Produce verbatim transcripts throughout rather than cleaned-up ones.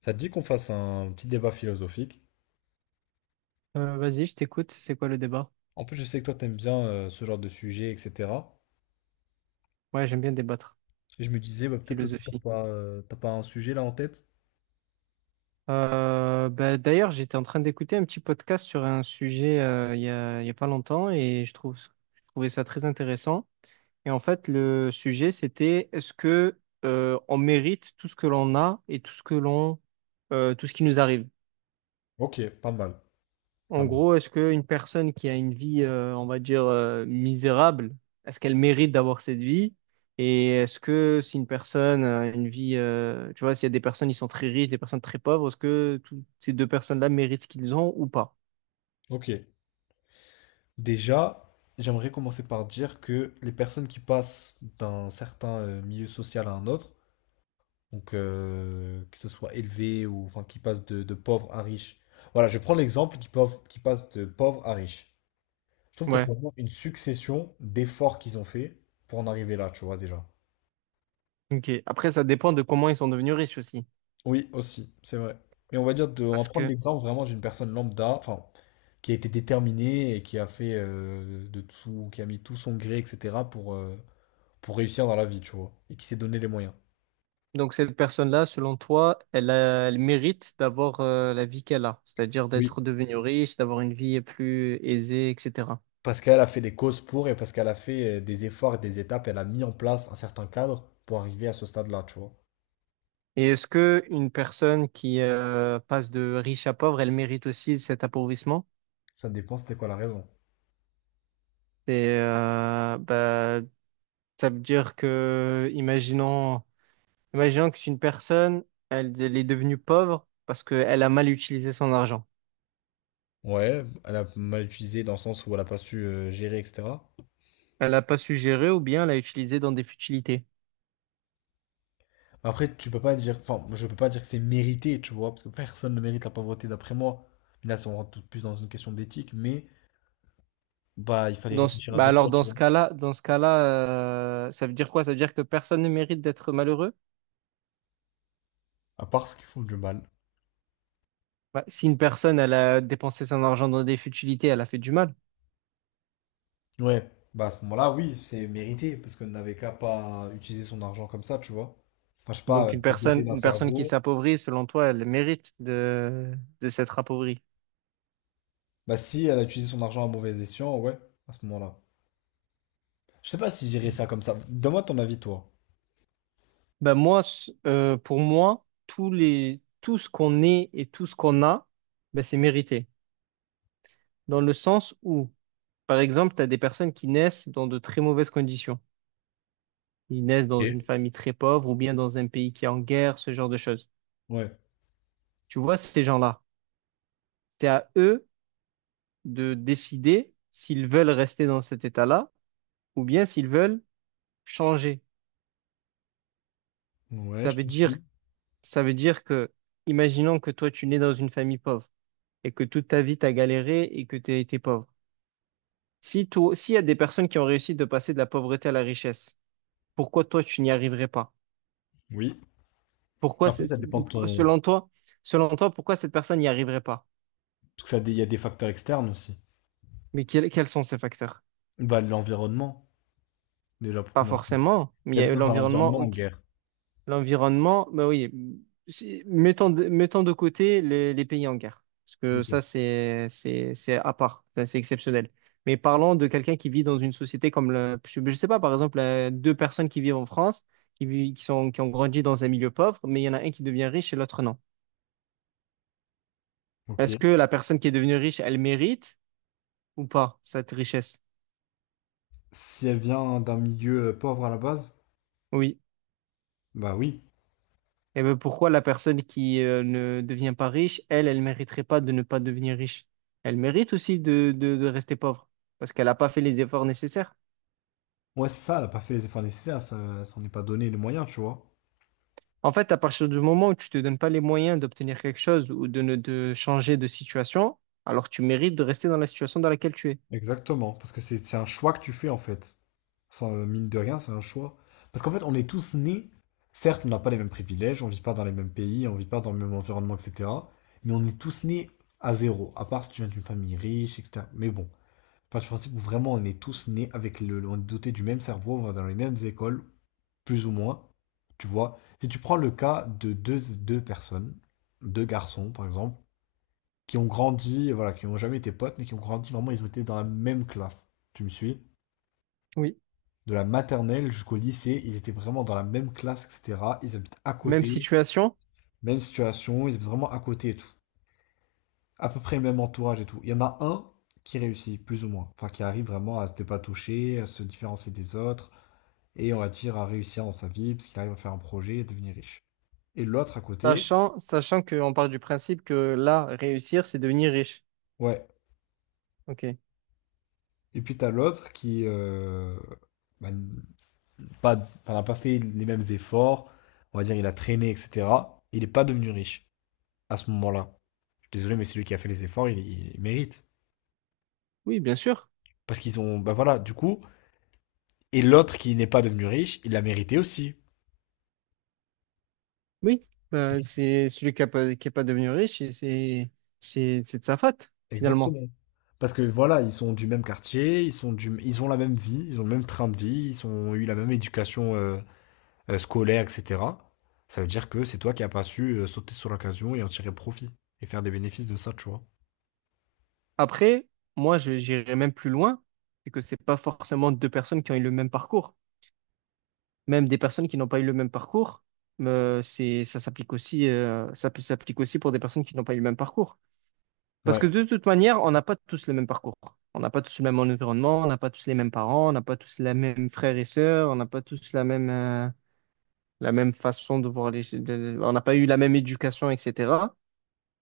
Ça te dit qu'on fasse un petit débat philosophique? Euh, vas-y, je t'écoute. C'est quoi le débat? En plus, je sais que toi, t'aimes bien euh, ce genre de sujet, et cetera. Ouais, j'aime bien débattre. Et je me disais, bah, peut-être que t'as Philosophie. pas, euh, t'as pas un sujet là en tête? Euh, bah, d'ailleurs, j'étais en train d'écouter un petit podcast sur un sujet euh, il y a, il y a pas longtemps et je trouve, je trouvais ça très intéressant. Et en fait, le sujet, c'était est-ce que euh, on mérite tout ce que l'on a et tout ce que l'on, euh, tout ce qui nous arrive? Ok, pas mal, pas En mal. gros, est-ce qu'une personne qui a une vie, euh, on va dire, euh, misérable, est-ce qu'elle mérite d'avoir cette vie? Et est-ce que si une personne a une vie, euh, tu vois, s'il y a des personnes qui sont très riches, des personnes très pauvres, est-ce que toutes ces deux personnes-là méritent ce qu'ils ont ou pas? Ok. Déjà, j'aimerais commencer par dire que les personnes qui passent d'un certain euh, milieu social à un autre, donc euh, que ce soit élevé ou enfin qui passent de, de pauvre à riche. Voilà, je prends l'exemple qui, pauvre- qui passe de pauvre à riche. Je trouve que Ouais, c'est vraiment une succession d'efforts qu'ils ont fait pour en arriver là, tu vois déjà. ok. Après, ça dépend de comment ils sont devenus riches aussi. Oui, aussi, c'est vrai. Mais on va dire de, on va Parce prendre que, l'exemple vraiment d'une personne lambda, enfin, qui a été déterminée et qui a fait euh, de tout, qui a mis tout son gré, et cetera pour, euh, pour réussir dans la vie, tu vois, et qui s'est donné les moyens. donc, cette personne-là, selon toi, elle a- elle mérite d'avoir, euh, la vie qu'elle a, c'est-à-dire Oui. d'être devenue riche, d'avoir une vie plus aisée, et cetera. Parce qu'elle a fait des causes pour et parce qu'elle a fait euh, des efforts et des étapes, elle a mis en place un certain cadre pour arriver à ce stade-là, tu vois. Et est-ce que une personne qui euh, passe de riche à pauvre, elle mérite aussi cet appauvrissement? Ça dépend, c'était quoi la raison. Et euh, bah, ça veut dire que, imaginons, imaginons que c'est une personne, elle, elle est devenue pauvre parce qu'elle a mal utilisé son argent. Ouais, elle a mal utilisé dans le sens où elle a pas su euh, gérer, et cetera. Elle n'a pas su gérer ou bien elle l'a utilisé dans des futilités. Après, tu peux pas dire, enfin, je peux pas dire que c'est mérité, tu vois, parce que personne ne mérite la pauvreté, d'après moi. Là, ça, on rentre tout plus dans une question d'éthique, mais bah, il fallait Dans ce- réfléchir à bah deux alors fois, tu dans ce vois. cas-là, dans ce cas-là, euh, ça veut dire quoi? Ça veut dire que personne ne mérite d'être malheureux? À part ceux qui font du mal. Bah, si une personne, elle a dépensé son argent dans des futilités, elle a fait du mal. Ouais, bah à ce moment-là, oui, c'est mérité, parce qu'on n'avait qu'à pas utiliser son argent comme ça, tu vois. Enfin, je sais pas, Donc euh, une t'es doté personne, d'un une personne qui cerveau. s'appauvrit, selon toi, elle mérite de, de s'être appauvrie. Bah si, elle a utilisé son argent à mauvais escient, ouais, à ce moment-là. Je sais pas si j'irais ça comme ça. Donne-moi ton avis, toi. Ben moi, s- euh, pour moi, tous les, tout ce qu'on est et tout ce qu'on a, ben c'est mérité. Dans le sens où, par exemple, tu as des personnes qui naissent dans de très mauvaises conditions. Ils naissent dans une Ok. famille très pauvre ou bien dans un pays qui est en guerre, ce genre de choses. Ouais. Tu vois, ces gens-là, c'est à eux de décider s'ils veulent rester dans cet état-là ou bien s'ils veulent changer. Ouais, Ça je veut te dire suis. Ça veut dire que, imaginons que toi, tu nais dans une famille pauvre et que toute ta vie, t'as galéré et que t'as été pauvre. Si toi, s'il y a des personnes qui ont réussi de passer de la pauvreté à la richesse, pourquoi toi, tu n'y arriverais pas? Oui. Pourquoi, Après, c'est- ça c'est- dépend de ton... selon toi, selon toi, pourquoi cette personne n'y arriverait pas? Parce que ça, dé- il y a des facteurs externes aussi. Mais quels, quels sont ces facteurs? Bah, l'environnement, déjà pour Pas commencer. forcément, mais il y a T'habites eu dans un l'environnement, environnement en ok. guerre. L'environnement, bah oui, si- mettons de, mettons de côté les, les pays en guerre, parce que Ok. ça, c'est, c'est, c'est à part, ça, c'est exceptionnel. Mais parlons de quelqu'un qui vit dans une société comme le, je je sais pas, par exemple, euh, deux personnes qui vivent en France, qui vivent, qui sont, qui ont grandi dans un milieu pauvre, mais il y en a un qui devient riche et l'autre non. Ok. Est-ce que la personne qui est devenue riche, elle mérite ou pas cette richesse? Si elle vient d'un milieu euh, pauvre à la base, Oui. bah oui. Et ben pourquoi la personne qui euh, ne devient pas riche, elle, elle mériterait pas de ne pas devenir riche. Elle mérite aussi de, de, de rester pauvre parce qu'elle n'a pas fait les efforts nécessaires. Ouais, c'est ça, elle a pas fait les efforts nécessaires, ça s'en est pas donné les moyens, tu vois. En fait, à partir du moment où tu te donnes pas les moyens d'obtenir quelque chose ou de ne de changer de situation, alors tu mérites de rester dans la situation dans laquelle tu es. Exactement, parce que c'est c'est un choix que tu fais en fait. Sans, euh, mine de rien, c'est un choix. Parce qu'en fait, on est tous nés, certes, on n'a pas les mêmes privilèges, on vit pas dans les mêmes pays, on vit pas dans le même environnement, et cetera. Mais on est tous nés à zéro, à part si tu viens d'une famille riche, et cetera. Mais bon, enfin, je principe où vraiment on est tous nés avec le, on est dotés du même cerveau, on va dans les mêmes écoles, plus ou moins. Tu vois, si tu prends le cas de deux, deux personnes, deux garçons par exemple, qui ont grandi, voilà, qui n'ont jamais été potes, mais qui ont grandi vraiment, ils ont été dans la même classe. Tu me suis? Oui. De la maternelle jusqu'au lycée, ils étaient vraiment dans la même classe, et cetera. Ils habitent à Même côté, situation, même situation, ils habitent vraiment à côté et tout. À peu près le même entourage et tout. Il y en a un qui réussit, plus ou moins. Enfin, qui arrive vraiment à se dépatoucher, à se différencier des autres et on va dire à réussir dans sa vie, parce qu'il arrive à faire un projet et devenir riche. Et l'autre à côté, sachant, sachant qu'on part du principe que là, réussir, c'est devenir riche. ouais. Ok. Et puis t'as l'autre qui euh, bah, n- pas, enfin, n'a pas fait les mêmes efforts, on va dire il a traîné, et cetera. Il n'est pas devenu riche à ce moment-là. Je suis désolé, mais celui qui a fait les efforts, il, il mérite. Oui, bien sûr. Parce qu'ils ont, bah voilà, du coup, et l'autre qui n'est pas devenu riche, il l'a mérité aussi. Oui, bah, c'est celui qui n'est pas, qui est pas devenu riche, et c'est c'est- c'est de sa faute, finalement. Exactement. Parce que voilà, ils sont du même quartier, ils sont du, ils ont la même vie, ils ont le même train de vie, ils ont eu la même éducation euh, euh, scolaire, et cetera, ça veut dire que c'est toi qui n'as pas su euh, sauter sur l'occasion et en tirer profit et faire des bénéfices de ça, tu vois. Après, moi, je- j'irais même plus loin, c'est que c'est pas forcément deux personnes qui ont eu le même parcours. Même des personnes qui n'ont pas eu le même parcours, euh, c'est, ça s'applique aussi, euh, ça peut- s'applique aussi pour des personnes qui n'ont pas eu le même parcours. Parce Ouais, que de toute manière, on n'a pas tous le même parcours. On n'a pas tous le même environnement, on n'a pas tous les mêmes parents, on n'a pas tous les mêmes frères et sœurs, on n'a pas tous la même, euh, la même façon de voir les... de- On n'a pas eu la même éducation, et cetera.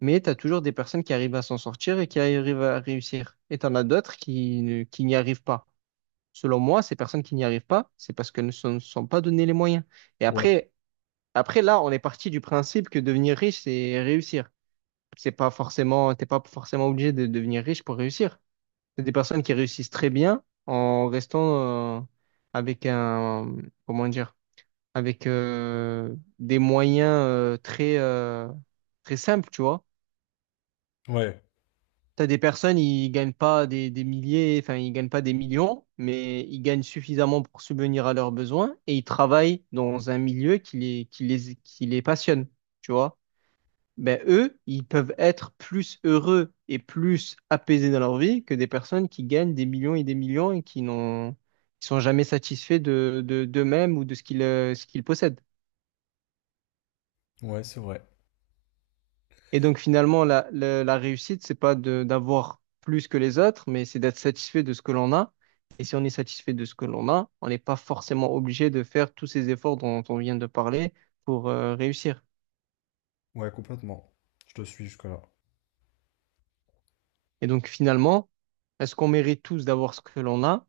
Mais tu as toujours des personnes qui arrivent à s'en sortir et qui arrivent à réussir. Et tu en as d'autres qui, ne- qui n'y arrivent pas. Selon moi, ces personnes qui n'y arrivent pas, c'est parce qu'elles ne se sont pas donné les moyens. Et ouais, après, après, là, on est parti du principe que devenir riche, c'est réussir. C'est pas forcément, t'es pas forcément obligé de devenir riche pour réussir. C'est des personnes qui réussissent très bien en restant euh, avec un, comment dire, avec euh, des moyens euh, très, euh, très simples, tu vois. ouais, T'as des personnes, ils gagnent pas des, des milliers, enfin, ils gagnent pas des millions, mais ils gagnent suffisamment pour subvenir à leurs besoins et ils travaillent dans un milieu qui les, qui les, qui les passionne, tu vois. Ben, eux, ils peuvent être plus heureux et plus apaisés dans leur vie que des personnes qui gagnent des millions et des millions et qui n'ont, qui sont jamais satisfaits de, de, d'eux-mêmes ou de ce qu'ils, euh, ce qu'ils possèdent. ouais, c'est vrai. Et donc finalement, la, la, la réussite, c'est pas de d'avoir plus que les autres, mais c'est d'être satisfait de ce que l'on a. Et si on est satisfait de ce que l'on a, on n'est pas forcément obligé de faire tous ces efforts dont on vient de parler pour euh, réussir. Ouais, complètement. Je te suis jusque-là. Et donc finalement, est-ce qu'on mérite tous d'avoir ce que l'on a?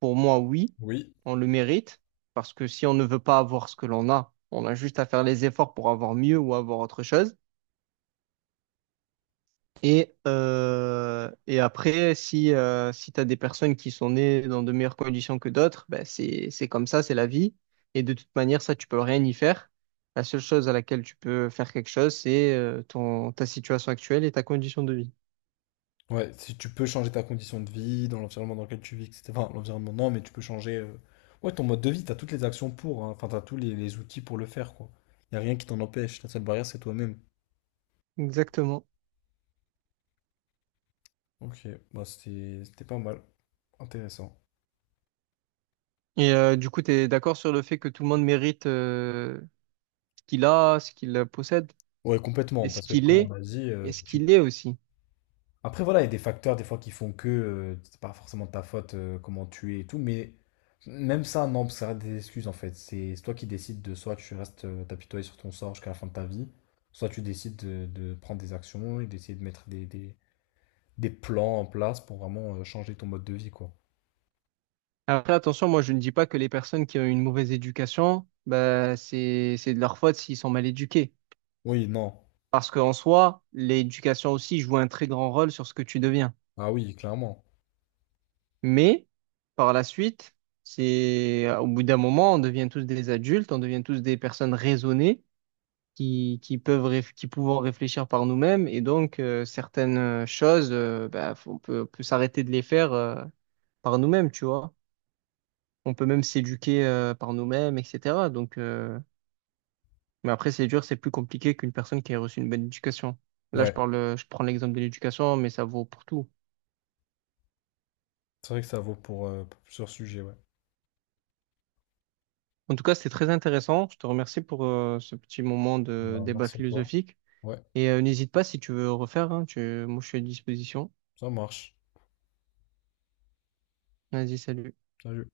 Pour moi, oui, Oui. on le mérite, parce que si on ne veut pas avoir ce que l'on a, on a juste à faire les efforts pour avoir mieux ou avoir autre chose. Et, euh, et après, si, euh, si tu as des personnes qui sont nées dans de meilleures conditions que d'autres, ben c'est, c'est comme ça, c'est la vie. Et de toute manière, ça, tu peux rien y faire. La seule chose à laquelle tu peux faire quelque chose, c'est euh, ton, ta situation actuelle et ta condition de vie. Ouais, si tu peux changer ta condition de vie, dans l'environnement dans lequel tu vis, et cetera. Enfin, l'environnement, non, mais tu peux changer. Euh, Ouais, ton mode de vie, t'as toutes les actions pour, hein. Enfin, t'as tous les, les outils pour le faire, quoi. Y a rien qui t'en empêche. La seule barrière, c'est toi-même. Exactement. Ok, bah c'était c'était pas mal. Intéressant. Et euh, du coup, tu es d'accord sur le fait que tout le monde mérite euh, ce qu'il a, ce qu'il possède, Ouais, complètement, et ce parce que qu'il comme on est, a dit, et euh, ce tu, qu'il est aussi. après, voilà, il y a des facteurs des fois qui font que euh, c'est pas forcément de ta faute euh, comment tu es et tout, mais même ça, non, ça reste des excuses en fait. C'est c'est toi qui décides de soit tu restes euh, t'apitoyer sur ton sort jusqu'à la fin de ta vie, soit tu décides de, de prendre des actions et d'essayer de mettre des, des- des plans en place pour vraiment euh, changer ton mode de vie, quoi. Après, attention, moi, je ne dis pas que les personnes qui ont une mauvaise éducation, bah, c'est, c'est de leur faute s'ils sont mal éduqués. Oui, non. Parce qu'en soi, l'éducation aussi joue un très grand rôle sur ce que tu deviens. Ah oui, clairement. Mais par la suite, c'est au bout d'un moment, on devient tous des adultes, on devient tous des personnes raisonnées qui, qui peuvent réf- qui pouvons réfléchir par nous-mêmes. Et donc, euh, certaines euh, choses, euh, bah, faut- on peut, on peut s'arrêter de les faire euh, par nous-mêmes, tu vois. On peut même s'éduquer euh, par nous-mêmes, et cetera. Donc, euh, Mais après, c'est dur, c'est plus compliqué qu'une personne qui a reçu une bonne éducation. Là, je Ouais, parle, euh, je prends l'exemple de l'éducation, mais ça vaut pour tout. c'est vrai que ça vaut pour, euh, pour plusieurs sujets, ouais. En tout cas, c'était très intéressant. Je te remercie pour euh, ce petit moment de Bah, débat merci à toi. philosophique. Ouais, Et euh, n'hésite pas si tu veux refaire, hein, tu... moi, je suis à disposition. ça marche. Vas-y, salut. Salut.